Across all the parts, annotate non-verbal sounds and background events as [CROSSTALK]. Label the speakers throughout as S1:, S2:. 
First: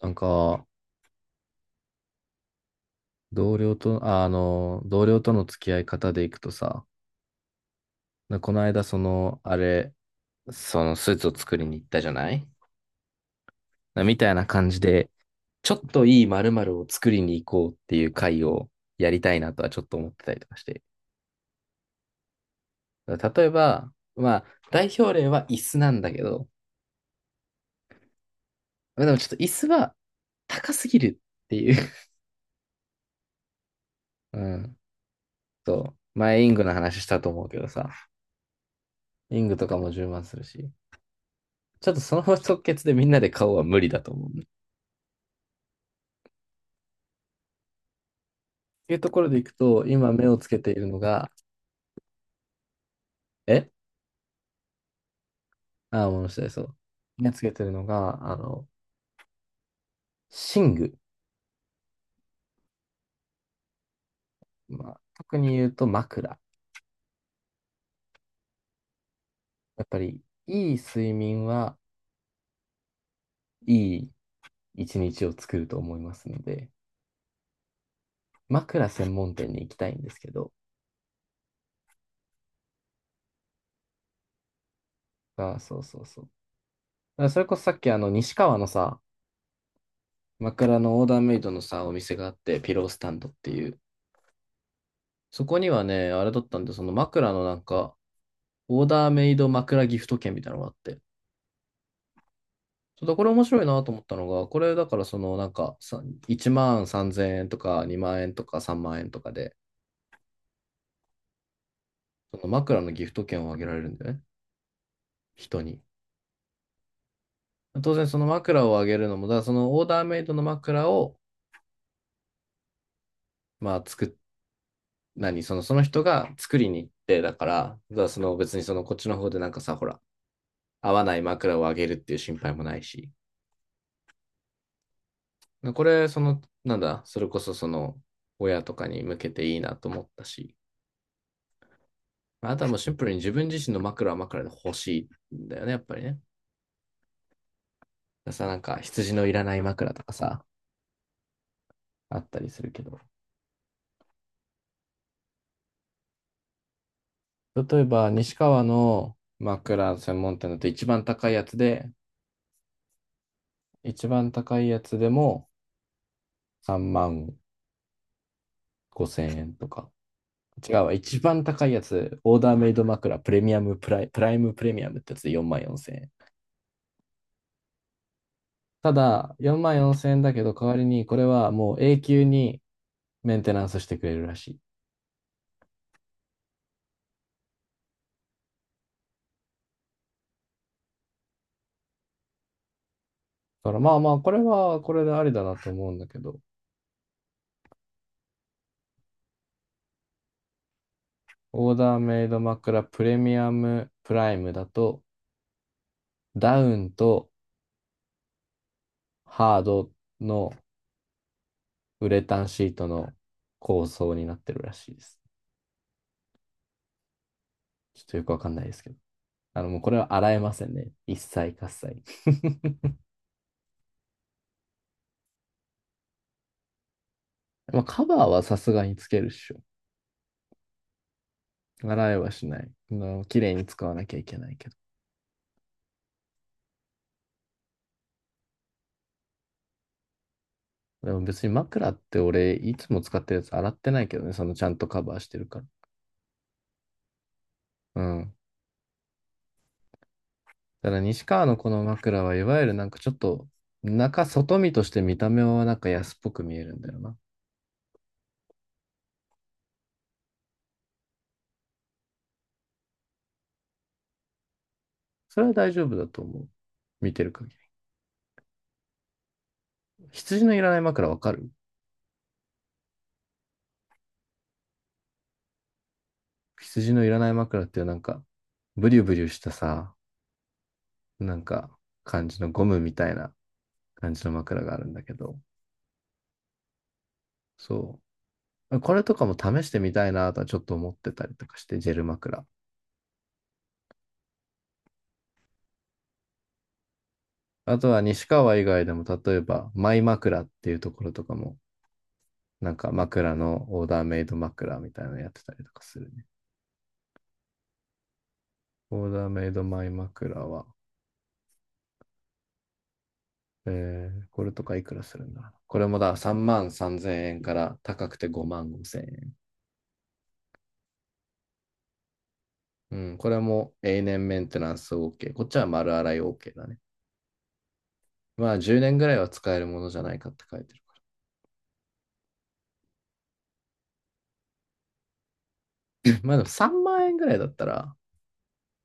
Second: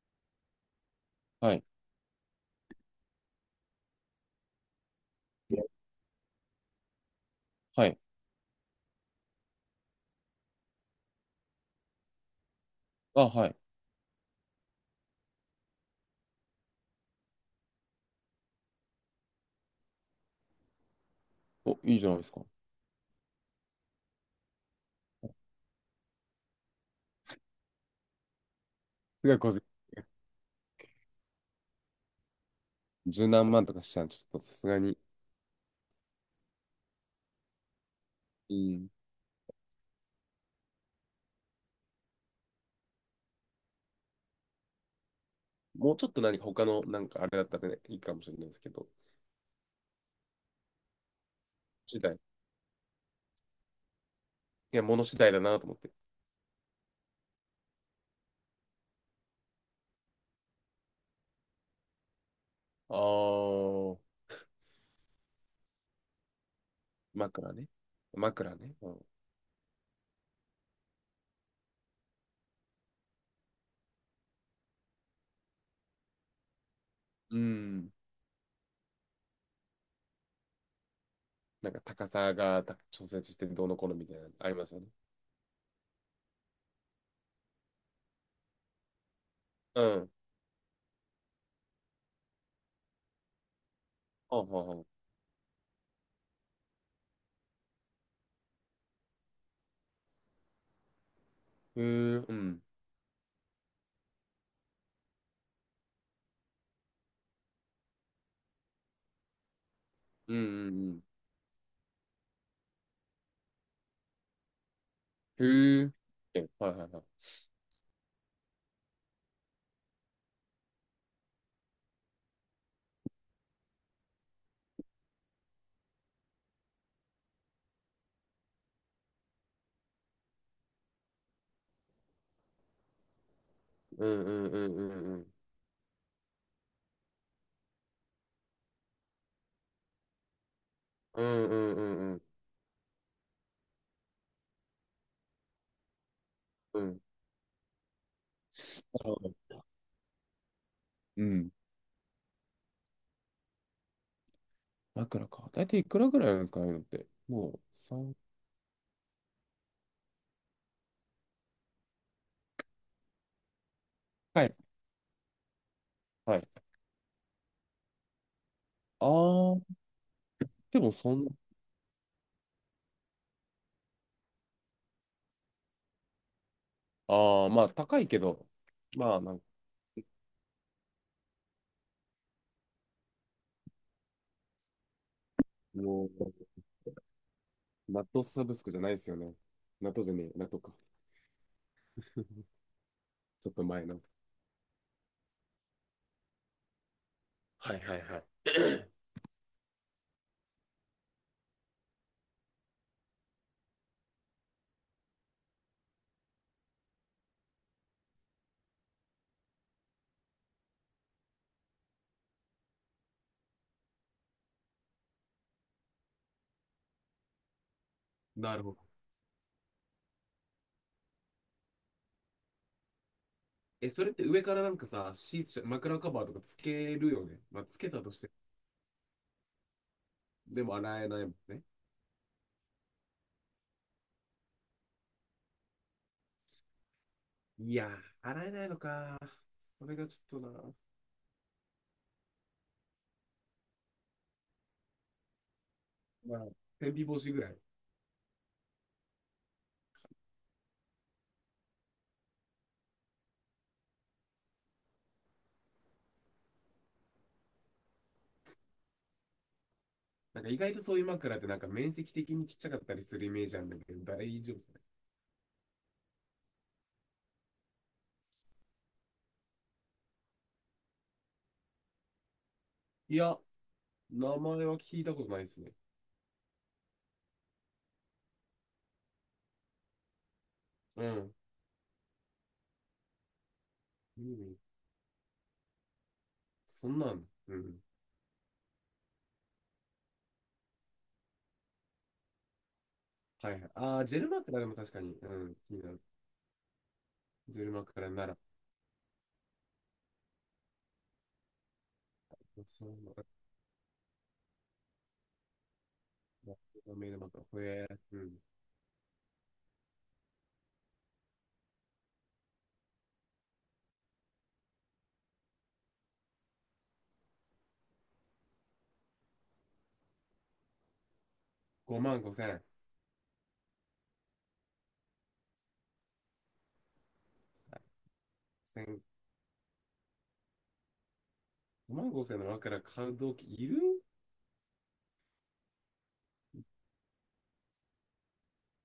S1: なんか、
S2: はい。
S1: 同僚と、同僚との
S2: で
S1: 付き合い方でいくとさ、
S2: はい。
S1: この間、その、あれ、そのスーツを作りに行ったじゃない
S2: あ、はい。
S1: なみたいな感じで、ちょっといい〇〇を作りに行こうっていう会をやりたいなとはちょっと思ってたりとかして。
S2: お、いいじゃないですか。す
S1: だから例えば、まあ、代表例は椅子なんだけど、まあでもちょっ
S2: ご
S1: と
S2: い
S1: 椅子は高すぎるっていう。
S2: 十何万とかしちゃうち
S1: [LAUGHS] う
S2: ょっとさす
S1: ん。
S2: がに。
S1: そう。前、イングの話したと思うけどさ、
S2: うん。
S1: イングとかも10万するし。ちょっとその即決でみんなで買おうは無理だと思う。
S2: もうちょっと何か他の、なんかあれだったらね、いいかもしれないですけど、
S1: いうところでいくと、今目をつけているのが、
S2: 次第。い
S1: え
S2: や、物次第だなと思って。
S1: もう下です。そう。目をつけているのが、寝具。
S2: あー、
S1: まあ、特に言うと枕。
S2: 枕ね。枕ね。うん。
S1: やっぱり、いい睡眠はいい一日を作ると思いますので、
S2: うん
S1: 枕専門店に行きたいんですけど、
S2: なんか高さがた調節してどうのこうのみたいなのありますよね。
S1: あ、そうそうそう。だからそれこそさっき西川のさ、
S2: うん。
S1: 枕のオーダーメイドのさ、お店があって、ピロースタンドっていう。
S2: あ、はは。
S1: そこにはね、あれだったんで、その枕のなんか、オーダーメイド枕ギフト券みたいなのがあって、
S2: へえ、うん。うん
S1: そうだ、これ面白いなと思ったのが、これだからそのなんかさ1万3000円とか2万円とか3万円とかで、
S2: うん
S1: その枕のギフト券をあげられるんだよね、
S2: う
S1: 人に。
S2: ん。へえ。えはいはいはい。
S1: 当然その枕をあげるのも、だからそのオーダーメイドの枕を、まあ作っ、何、その、その人が作りに行って、だからその別にそのこっちの方でなんかさ、ほら、合わない枕をあげるっていう心配もないし、
S2: うんうんうんうんうん。
S1: これ、その、なんだ、それこそその、親とかに向けていいなと思ったし、
S2: うんうんうんうん。
S1: まあとはもうシンプルに自分自身の枕は枕で欲しいんだよね、やっぱりね。
S2: うん。
S1: なんか
S2: な
S1: 羊
S2: るほ
S1: の
S2: ど
S1: いらない枕とかさ、
S2: うん
S1: あったりするけど。
S2: 枕か。だいたいいくらぐらいなんですかね、ああいうのって。もう
S1: 例えば、
S2: 3
S1: 西川の枕専門店だと一番高いやつで、一番
S2: 回。
S1: 高いやつでも
S2: はい。はい
S1: 3万
S2: あ
S1: 5千円と
S2: あ、
S1: か。違う
S2: でも
S1: わ、
S2: そ
S1: 一
S2: んな、
S1: 番高いやつ、オーダーメイド枕プレミアムプライ、プライムプレミアムってやつで4万4千円。
S2: ああ、まあ高いけど、
S1: た
S2: まあな
S1: だ、
S2: んか、
S1: 4万4千円だけど、代わりにこれはもう永久にメンテナンスしてくれるらしい。
S2: もう、納豆サブスクじゃないですよね。納豆じゃねえ、納豆か。[LAUGHS] ちょっと
S1: だから
S2: 前
S1: まあ
S2: の。
S1: まあ、これはこれでありだなと思うんだけど、
S2: はいはいはい。[CLEARS THROAT]
S1: オーダーメイド枕プレミアムプライムだと、ダウンとハードのウレタンシートの構想になってるらしいです。ちょっとよくわかん
S2: な
S1: な
S2: る
S1: いで
S2: ほど。
S1: すけど。あの、もうこれは洗えませんね。一切喝采。[LAUGHS]
S2: え、それって上からなんかさ、シーツ、枕カバーとかつけるよね。まあ、つ
S1: まあ、
S2: けた
S1: カ
S2: と
S1: バ
S2: し
S1: ー
S2: て、
S1: はさすがにつけるっしょ。
S2: でも洗えないもんね。
S1: 洗えはしない。綺麗に使わなきゃいけないけど。
S2: いやー、洗えないのか。それがちょっとな。
S1: でも別に枕って俺、いつも使ってるやつ洗ってないけどね。そのちゃんとカバーしてるから。
S2: まあ、天日干しぐらい。
S1: うん。だから西川のこの枕はいわゆるなんかちょっと中外見として見た目はなんか安っぽく見えるんだよな。
S2: なんか意外とそういう枕ってなんか面積的にちっちゃかったりするイメージあるんだけど、大丈夫ですね。
S1: それは大丈夫だと思う。見てる限り。羊のいらない枕わかる？
S2: いや、名前は聞いたことないですね。
S1: 羊のいらない枕っていうなんかブリュブリュしたさ、
S2: うん。
S1: なんか感じのゴムみたいな感
S2: う
S1: じの
S2: ん
S1: 枕があるんだけど、
S2: そんなん。うん。
S1: そう。これとかも試してみたいなとはちょっと思ってたりとかして、ジェル枕。
S2: はいはい。ああ、ジェル枕でも確かに、うん、気になる。ジェル
S1: あとは
S2: 枕
S1: 西
S2: なら。
S1: 川以外でも例えばマイ枕っていうところとかもなん
S2: そ
S1: か
S2: うなんだ。
S1: オーダーメイド枕みたいなのやってたりとかするね。
S2: メイド枕。ほえー、うん。
S1: オーダーメイドマイ枕は、これとかいくらするんだろう。これもだ、3万3000円から高くて5万5000円。
S2: 5万5千円。
S1: うん、これも永年メンテナンス OK。こっちは丸洗い OK だね。まあ10年
S2: 千
S1: ぐらいは使えるものじゃないかって書いてるか
S2: 5万5千の枕買う動機いる
S1: ら。[LAUGHS] まあでも3万円ぐらいだったら、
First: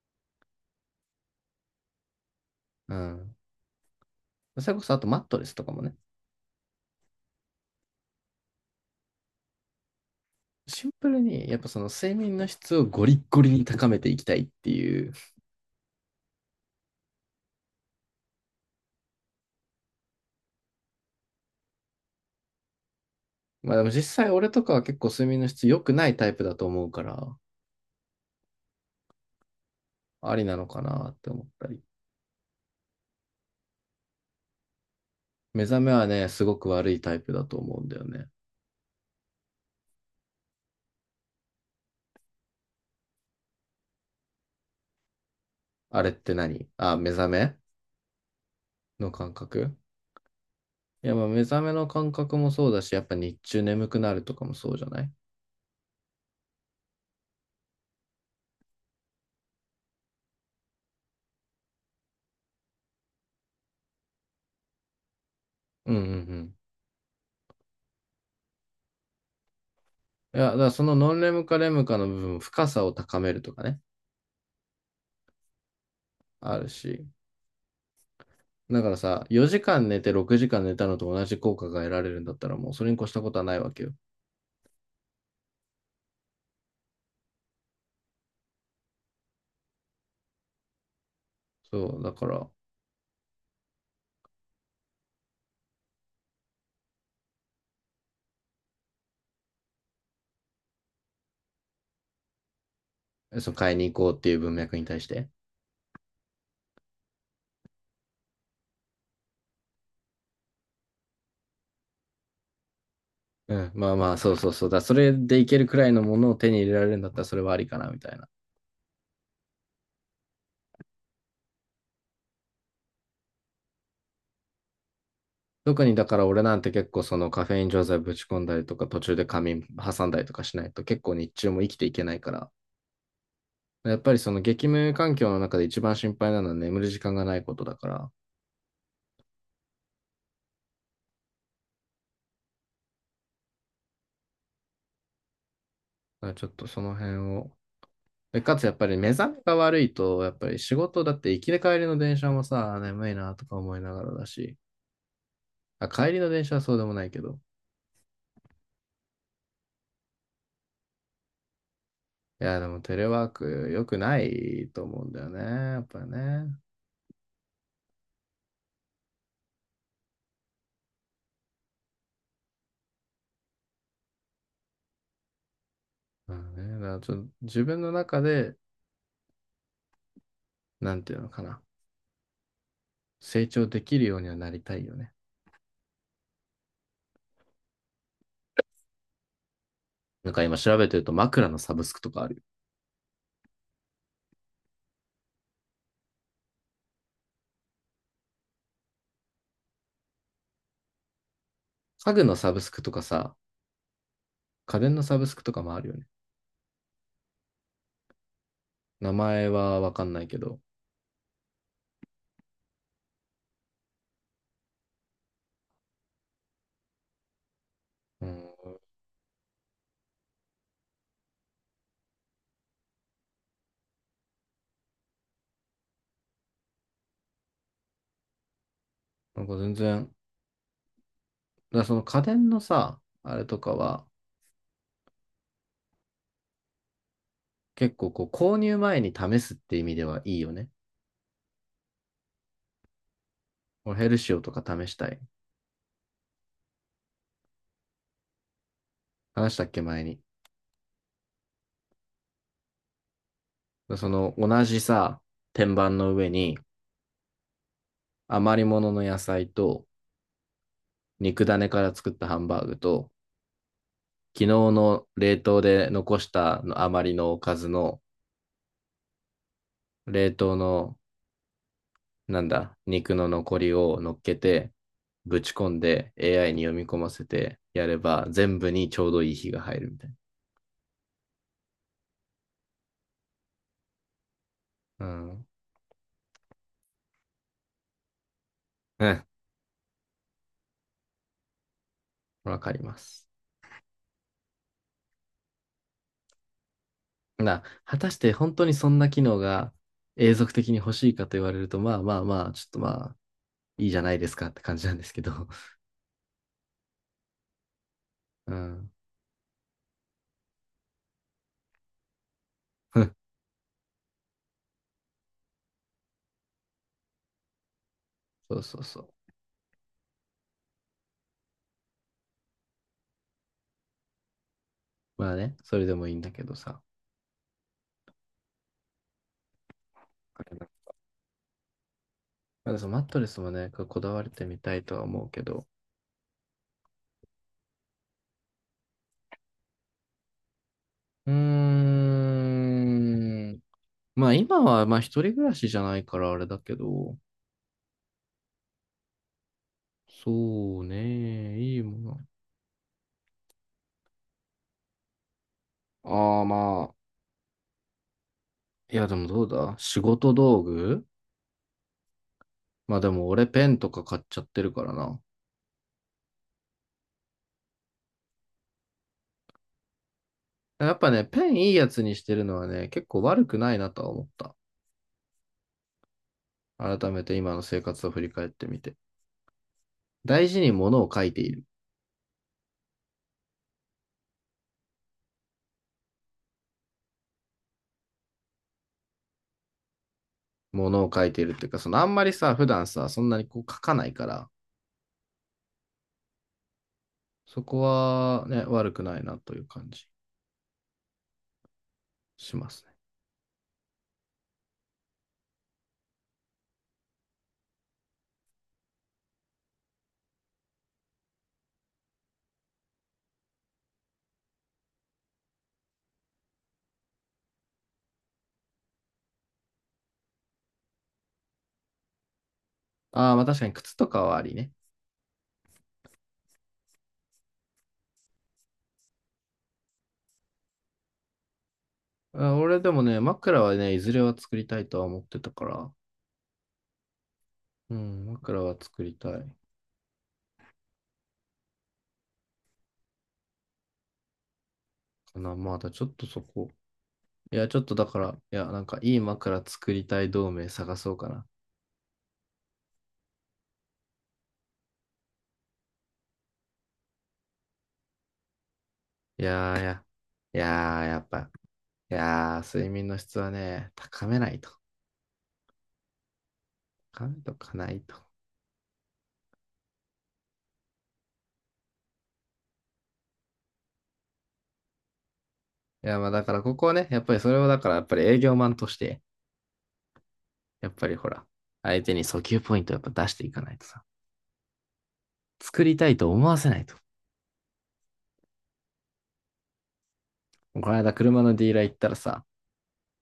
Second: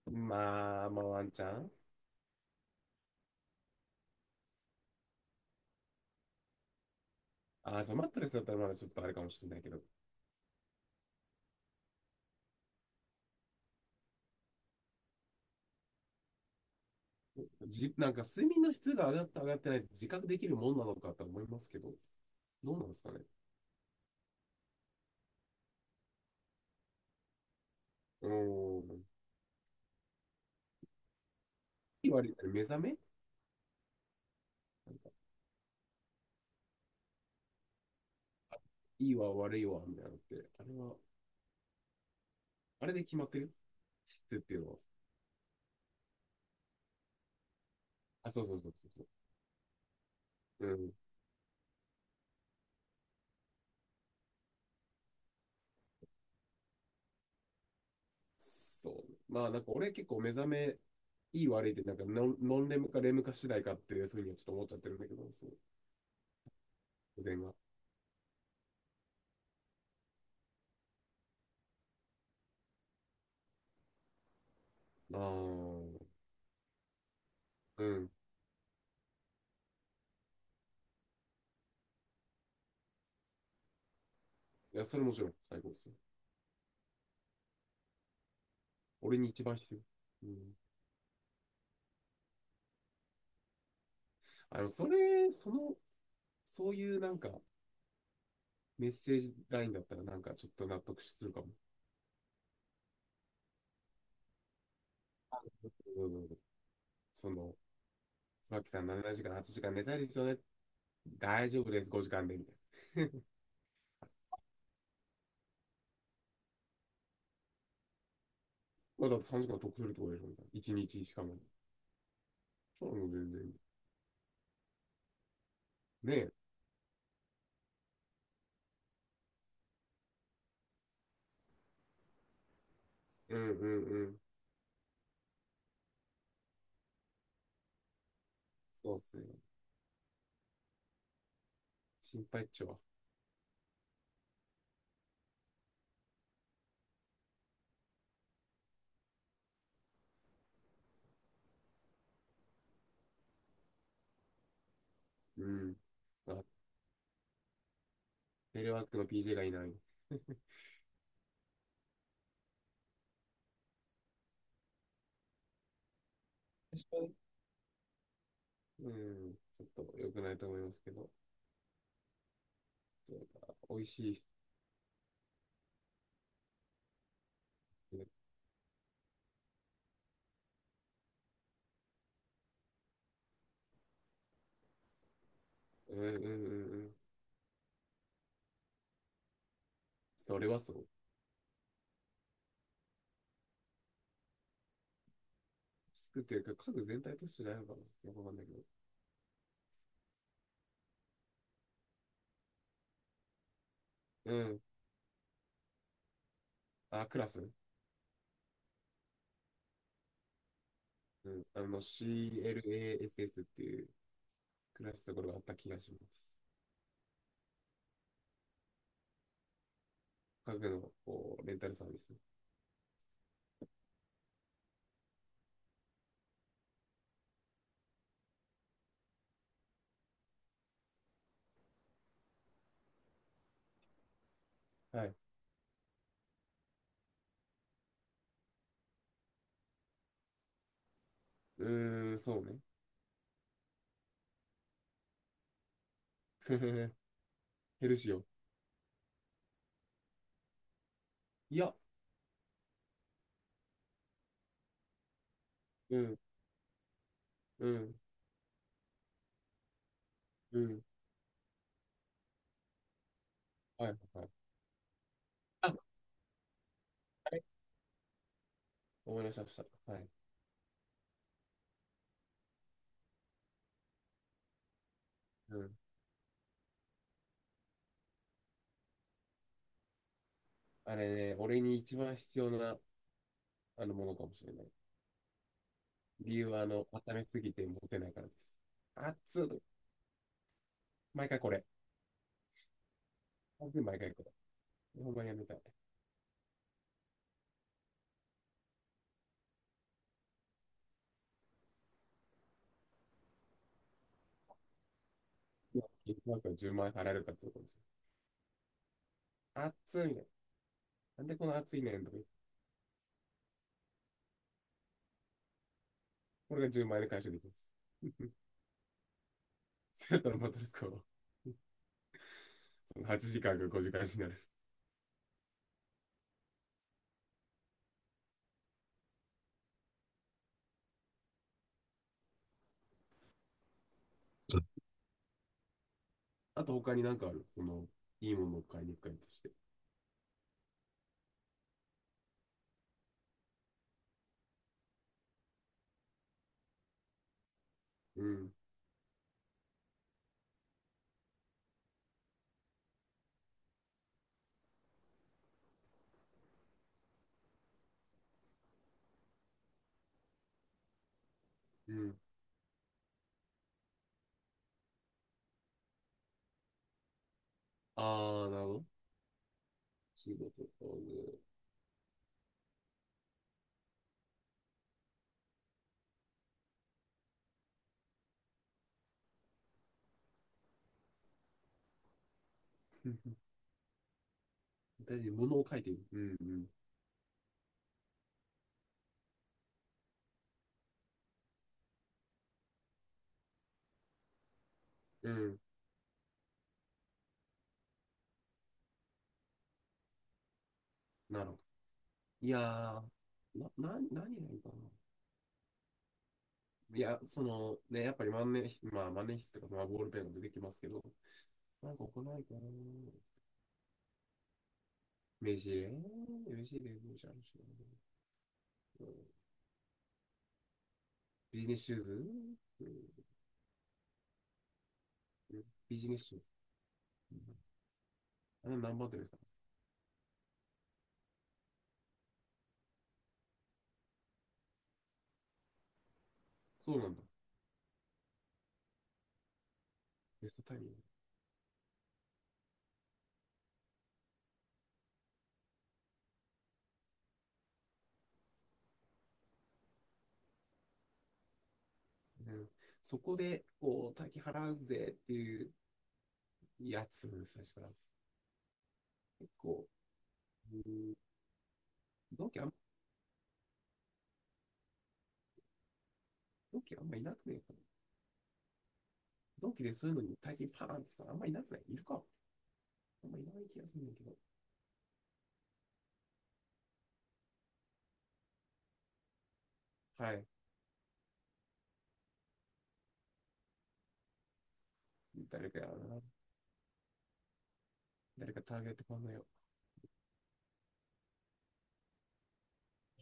S2: まあ、まあワンチャン。
S1: うん。それこそあとマットレスとかもね。
S2: ああ、そう、マットレスだったらまだちょっとあれかもしれないけど。
S1: シンプルに、やっぱその睡眠の質をゴリッゴリに高めていきたいっていう。
S2: じ、なんか睡眠の質が上がった上がってないって自覚できるもんなのかと思いますけど、どうなんですかね。
S1: まあでも実際俺とかは結構睡眠の質良くないタイプだと思うから、
S2: うーん。
S1: ありなのかなって思ったり。
S2: いい悪いって目覚め
S1: 目覚めはね、すごく悪いタイプだと思うんだよね。
S2: いいわ悪いわみたいなのって、あれは、あれで決まってる質っていうのは。
S1: あれって何あ、目覚め
S2: あ、そうそうそうそう
S1: の感覚？
S2: そう。うん。
S1: いや、まあ目覚めの感覚もそうだし、やっぱ日中眠くなるとかもそうじゃない？
S2: そう。まあなんか俺結構目覚めいい悪いってなんかノンレムかレムか次第かっていうふうにはちょっと思っちゃってるんだけど、そう。
S1: うんうんうん。
S2: 自然が。
S1: いや、だからそのノンレムかレムかの部分、深さを高めるとかね、
S2: ああ、
S1: あるし。
S2: うん。
S1: だからさ、4時間寝て6時間寝たのと同じ効果が得られるんだったらもうそれに越したことはないわけよ。
S2: いや、それもちろん最高ですよ。俺に一番必要。うん。
S1: そう、だから、
S2: それ、そのそういうなんかメッセージラインだったらなんかちょっと納得するかも。
S1: そう、買いに行こうっていう文脈に対して。
S2: そうそうそうその、椿さん7時間、8時間寝たいですよね。大丈夫です、5時間で、みたいな。
S1: うん、そうだ。それでいけるくらいのものを手に入れられるんだったらそれはありかな、みたいな。
S2: [LAUGHS] まあだって3時間得するとこでしょ、みたいな。1日しかも。そうなの、全然。
S1: 特にだ
S2: ね
S1: から
S2: え。
S1: 俺なんて結構そのカフェイン錠剤ぶち込んだりとか途中で仮眠挟んだりとかしないと結構日中も生きていけないから。
S2: うんうんう
S1: やっぱ
S2: ん。
S1: りその激務環境の中で一番心配なのは眠る時間がないことだから。だか
S2: そうっすよ。心配っちょは。
S1: らちょっとその辺を。で、かつやっぱり目覚めが悪いと、やっぱり仕事だって行きで帰りの電車もさ、眠いなとか思いながらだし、
S2: うん。
S1: あ、帰りの
S2: あ、
S1: 電車はそうでもないけど。
S2: テレワークの PJ がいない。確
S1: いや、でもテレワーク良くないと思うんだよね。やっぱりね。
S2: かに。うん。ちょっと良くないと思いますけど。そうか美味し
S1: まあね、だからちょっと自分の
S2: い。ね
S1: 中で、なんていうのかな。成長できるようにはなりたいよね。
S2: うんうんうんうん。
S1: なん
S2: そ
S1: か
S2: れ
S1: 今
S2: はそ
S1: 調べ
S2: う。
S1: てると枕のサブスクとかあるよ。
S2: 作ってるか、家具全体としてないのかなよくわかんないけど。
S1: 家具のサブスクとかさ、
S2: うん。
S1: 家電のサブスクとかもあるよね。
S2: あ、クラス。
S1: 名前はわかんないけど。
S2: うん。CLASS っていうクラスところがあった気がします。
S1: うん。
S2: 家具のこうレンタルサービス。
S1: なんか全然、だからその家電のさ、あれとかは、
S2: はい。
S1: 結構こう購入前に試すって意味ではいいよね。
S2: うーん、そうね。
S1: 俺ヘルシオとか試したい。
S2: [LAUGHS] ふふふヘルシオ。
S1: 話したっけ前に？
S2: いや、
S1: その同じさ、天板
S2: う
S1: の
S2: ん、
S1: 上に
S2: うん、
S1: 余り物の野菜と
S2: うん。
S1: 肉種から作ったハンバーグと
S2: はい、はい。
S1: 昨日の冷凍
S2: あ、
S1: で残したの余り
S2: あ
S1: のお
S2: れ
S1: かずの
S2: 思い出しました。はい。
S1: 冷凍のなんだ、肉の残りを乗っけてぶち
S2: う
S1: 込
S2: ん。
S1: んで AI に読み込ませてやれば全部にちょうどいい火が入るみたい
S2: あれね、俺に一番必要なものかもしれない。
S1: な。うん。
S2: 理由は、温めすぎて持てないからです。
S1: うん。
S2: 熱っ毎回これ。
S1: わかります。
S2: 毎回これ。ほんまやめたい。
S1: 果たして本当にそんな機能が永続的に欲しいかと言われると、まあまあまあ、ちょっとまあ、いいじゃないですかって感じなんですけど。
S2: なんか10万円払えるかってところです。
S1: [LAUGHS] うん。
S2: 熱いみたいな。なんでこの熱いねんとか。
S1: [LAUGHS]
S2: これが10万円で回収できます。
S1: そうそうそう。
S2: [LAUGHS] そうやったらマトレス買おう。[LAUGHS] その8時間か5時間になる。
S1: まあね、それでもいいんだけどさ。まだそのマットレスもね、こだわれてみたいとは思うけど。
S2: あと他になんかある。その、いいものを買いに行くかとして。
S1: うーん。まあ今は、まあ一人暮らしじゃないからあれだけど。
S2: うん。
S1: そうね、いいもの。ああまあ、いやでもどうだ仕事道具。
S2: うん。
S1: まあでも俺ペンとか買っちゃってるからな。
S2: あー、なるほど。仕事と
S1: や
S2: か
S1: っぱね、
S2: ね、
S1: ペンいいやつにしてるのはね、結構悪くないなとは思った。改めて今の生活を振り返ってみて。大事に物を書いている。
S2: [LAUGHS] うん大事に物を書いている。うん
S1: 物を書いているっていうか、そのあんまりさ、普段さ、そんなにこう書かないから、
S2: うん。うん。
S1: そこはね、悪くないなという感じ
S2: なるほど。い
S1: し
S2: や
S1: ますね。
S2: ー、何がいいかな。いや、そのね、やっぱり万年筆、まあ万年筆とか、まあボールペンが出てきますけど、なんか行ないかな。目ジ目メもじゃんしな、うんビジネスシューズ、う
S1: ああ、まあ確かに靴とかはありね。
S2: ん、ビジネスシューズ。うん、あれ何番手ですか
S1: あ、俺でもね、枕はね、いずれは作りたいとは思ってたから、
S2: そうなんだ。
S1: うん、枕は作りたい
S2: ベストタイミン
S1: かな。まだちょっとそこ。いや、ちょっとだから、いや、なんかいい枕作りたい同盟探そうかな。
S2: グ。うん、そこで、こう、大金払うぜっていうやつ、最初から。
S1: い
S2: 結
S1: やーい
S2: 構、
S1: や、い
S2: う
S1: やー
S2: ん、
S1: やっぱい
S2: 同
S1: や
S2: 期あん、
S1: ー、睡眠の質はね、高めないと。
S2: 同期あんまい
S1: 高
S2: な
S1: め
S2: くね
S1: と
S2: えか
S1: か
S2: な。
S1: ないと。
S2: 同期でそういうのに大金パーンって言ったらあんまいなくないいるかあんまいない気がするんだけど。
S1: いや、まあだからここはね、やっぱりそれをだからやっぱり営業マンとして、
S2: はい。
S1: やっぱりほら、相手に訴求ポイントをやっぱ出していかないとさ、
S2: 誰か
S1: 作
S2: や
S1: りたい
S2: な。
S1: と思わせないと。
S2: 誰かターゲット考えよ
S1: この間車のディーラー行ったらさ、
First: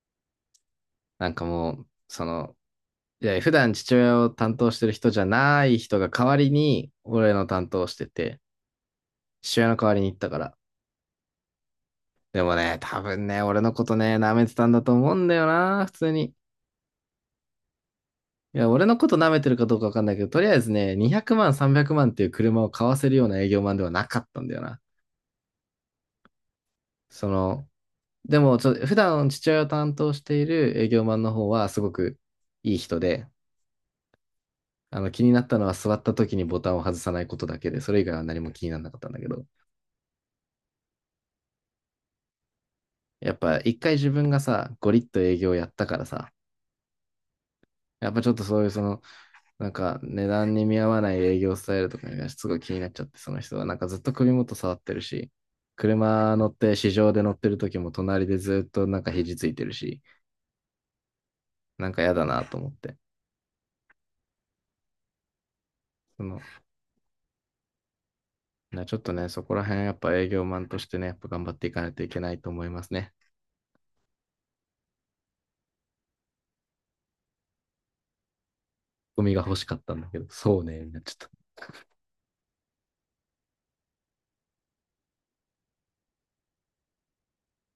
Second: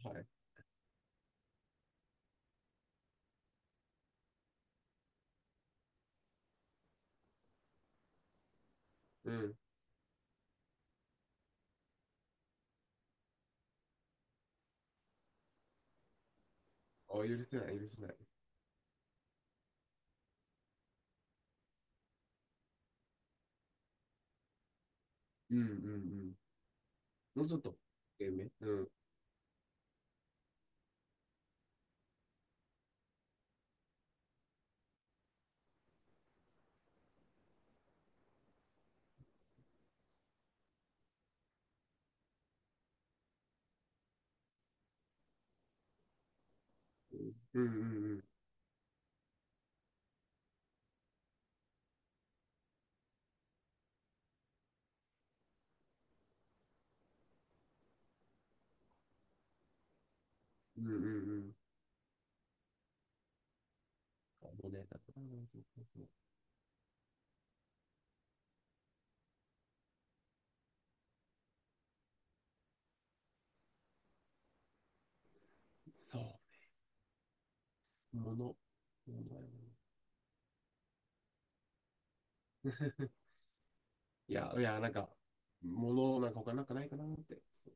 S2: う。はい。
S1: なんかもう、その、いや、普段父親を担当してる人じゃない人が代わりに、俺の担当してて、
S2: うん。
S1: 父親の代わりに行ったから。でもね、多分ね、俺のことね、舐めてたんだと思うんだよな、普通に。
S2: あ、許せない、許せない。
S1: いや、俺のこと舐めてるかどうかわかんないけど、とりあえずね、200万、300万っていう車を買わせるような営業マンではなかったんだよな。
S2: うんうんうん。
S1: そ
S2: もうちょっ
S1: の、
S2: と低
S1: で
S2: め。
S1: も、ちょっ
S2: う
S1: と、
S2: ん。
S1: 普段父親を担当している営業マンの方はすごくいい人で、あの、気になったのは座った時にボタンを外さないことだけで、それ以外は何も気にならなかったんだけど、やっぱ一回自分がさ、ゴリッと営業やったからさ、
S2: うんうんう
S1: やっぱ
S2: ん。
S1: ちょっとそういうその、なんか値段に見合わない営業スタイルとかがすごい気になっちゃって、その人は。なんかずっと首元触ってるし、車乗って市場で乗ってる時も隣でずっとなんか肘ついてるし、
S2: うんうんうん。
S1: なんか嫌だなと思って。
S2: あのね、だから、そうそうそう。
S1: その、なちょっとね、そこら辺やっぱ営業マンとしてね、やっぱ頑張っていかないといけないと思いますね。
S2: そう、もの。も
S1: ゴミ
S2: のや
S1: が欲しかったんだけど、そうね、みんなちょっと
S2: な [LAUGHS] いや、いや、なんか、ものなんか他なんかないかなって。そう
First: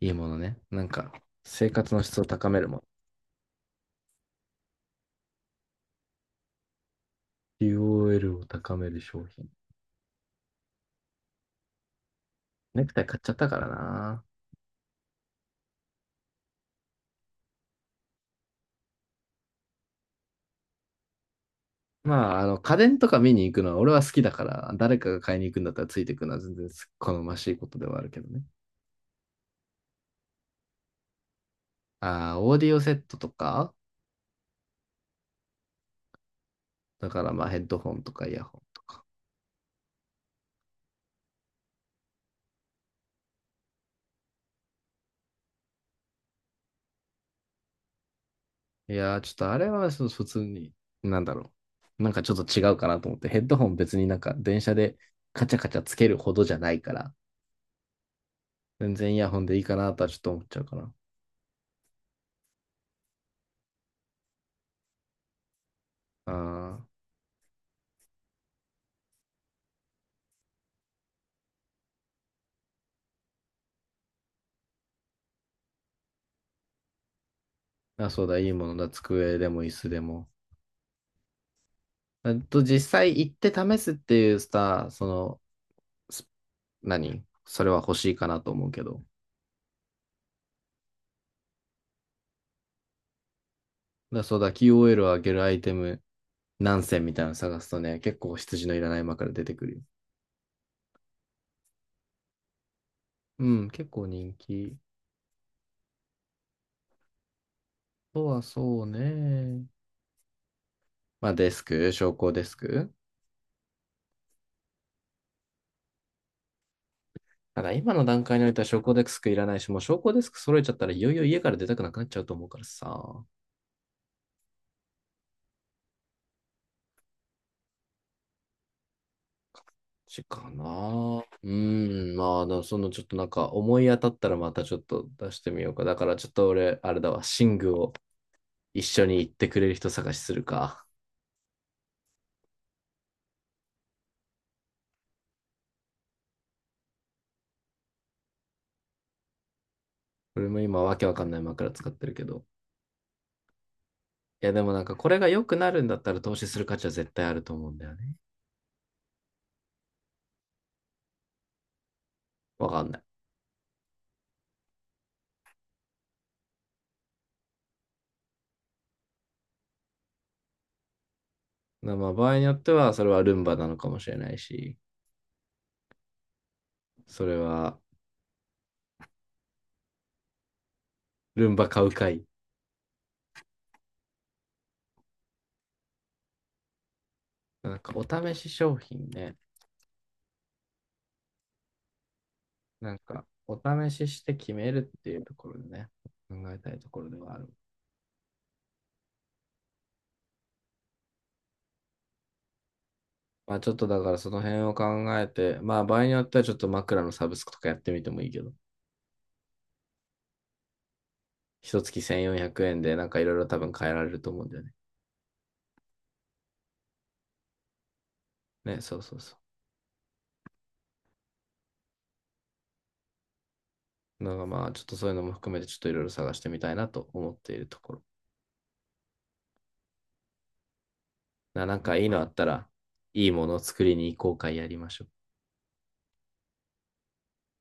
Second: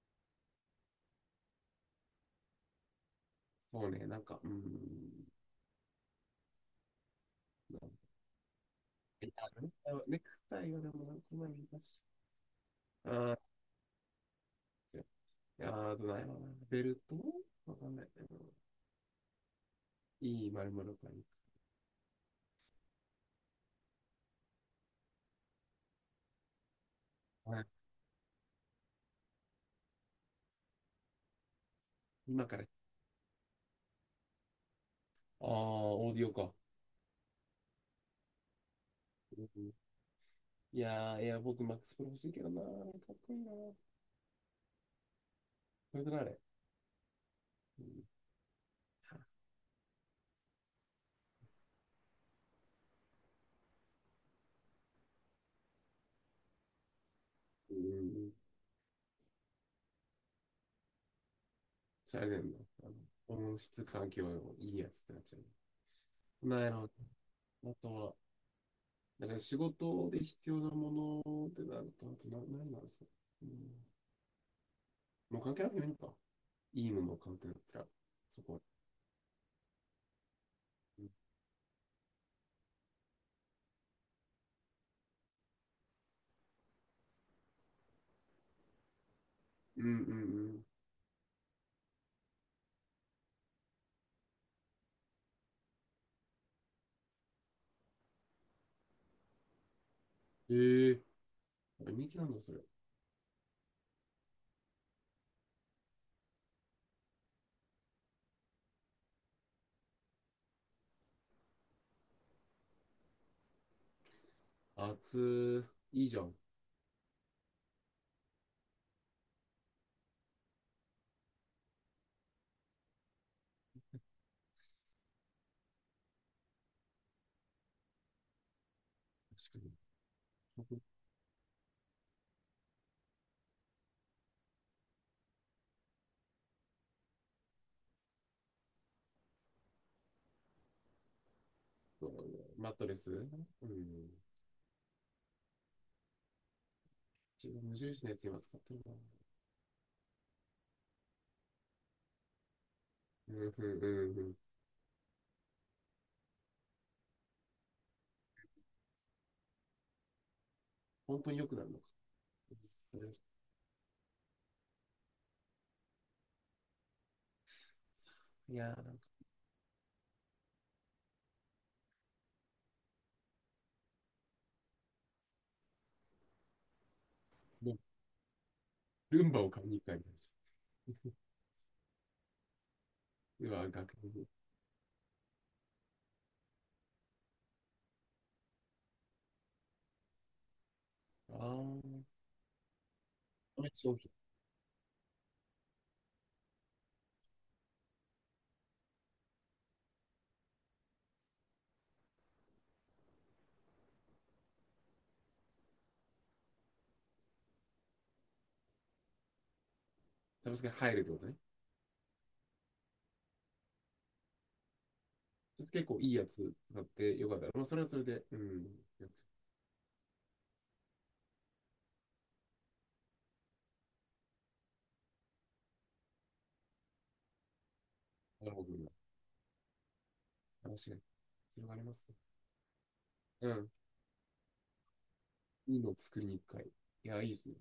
S1: いいものね。なんか生活の質を高めるもの。
S2: そうね、なんか、うん。なんか
S1: QOL を高める商
S2: え
S1: 品。
S2: あネクタイはね、ネクタイはでもなんかないだし。
S1: ネクタイ
S2: あ
S1: 買っちゃ
S2: ー
S1: った
S2: で
S1: からな。
S2: すよいやー、あとないわな。ベルトわかんない。うんいい丸々かいい。
S1: まあ、あの、家電とか見に行くのは俺は好きだから、誰かが買いに行くんだったらついていくのは全然好ましい
S2: はい。
S1: ことではあるけどね。ああ、
S2: 今
S1: オ
S2: か
S1: ー
S2: ら。
S1: デ
S2: あ
S1: ィオセットとか、
S2: あ、オーディオか。
S1: だからまあヘッドホンとかイヤホンとか。
S2: いやー、エアポッズマックスプロ欲しいけどなー。かっこいいなー。それとなあれ。うん。
S1: いやー、ちょっとあれはそう普通に、なんだろう。なんかちょっと違うかなと思って、ヘッドホン別になんか電車でカチャカチャつけるほどじゃないから、
S2: うん。
S1: 全然イヤホンでいいかなとはちょっと思っちゃうかな。
S2: しゃれるの。あ音質環境いいやつってなっちゃう。なんや
S1: あ
S2: ろ。あとは、だから仕事で必要なものってなると、あとな何なんですか。うん。もう関係なくてもいいのか。いいものを買うってなったら、
S1: ーあ、そうだ、
S2: そ
S1: いい
S2: こは。
S1: ものだ、机でも椅子でも。あと実際行って試すっていうさ、その、ス何それは欲しいかなと思うけど。だ
S2: うんうん
S1: そうだ、QOL を上げるアイテム何選みたいなの探すとね、結構羊のいらない間から出てくるよ。
S2: うん。ええー。人気なんだ、それ。
S1: うん、結構人気。とはそうね。まあデスク、昇降デスク。
S2: 熱いいじゃん。
S1: ただ今の段階においては昇降デスクいらないし、もう昇降デスク揃えちゃったらいよいよ家から出たくなくなっちゃうと思うからさ。
S2: 確かに。
S1: しかな。うん、まあ、もそのちょっとなんか思い当たったらまたちょっと出してみようか。だからちょっと俺、あれだわ、寝具を一緒に行ってくれる人探しするか。
S2: そうマットレスうん。自分無印のやつ今使ってるな。う
S1: 俺も今わけわかんない枕使ってるけど。
S2: んうんうんうん。
S1: いやでもなんかこれが良くなるんだったら投資する価値は絶対あると思うんだよね。
S2: 本当に良くなるのか。
S1: わかんない。
S2: いやー、なんか
S1: まあまあ場合によってはそれはルンバなのかもしれないし、それ
S2: も
S1: は
S2: う、ルンバを買いに行く感じでしょ。
S1: ルンバ買うかい。
S2: [LAUGHS] うわ、学部
S1: なんかお試し商品ね。
S2: あー、
S1: なんかお
S2: これ
S1: 試
S2: 商
S1: し
S2: 品。
S1: して決めるっていうところでね、考えたいところではある。まあちょっとだからその辺を考えて、まあ場合によってはちょっと枕のサブスクとかやってみてもいいけど、
S2: サブスクに入るってことね。
S1: 一月1400円でなんかいろいろ多分変えられると思うんだよね。
S2: それ結構いいやつ使ってよかった。まあ、それはそれで、うん。
S1: ね、そうそうそう。のが、まあ、ちょっとそういうのも含めて、ちょっといろいろ探してみたいなと思っているところ。
S2: なるほど。話が
S1: な
S2: 広が
S1: なん
S2: りま
S1: か
S2: す
S1: いい
S2: ね。
S1: のあったら、いいも
S2: う
S1: のを
S2: ん。
S1: 作りに行こうかやりましょう。
S2: いいのを作りに行く会。いや、いいですね。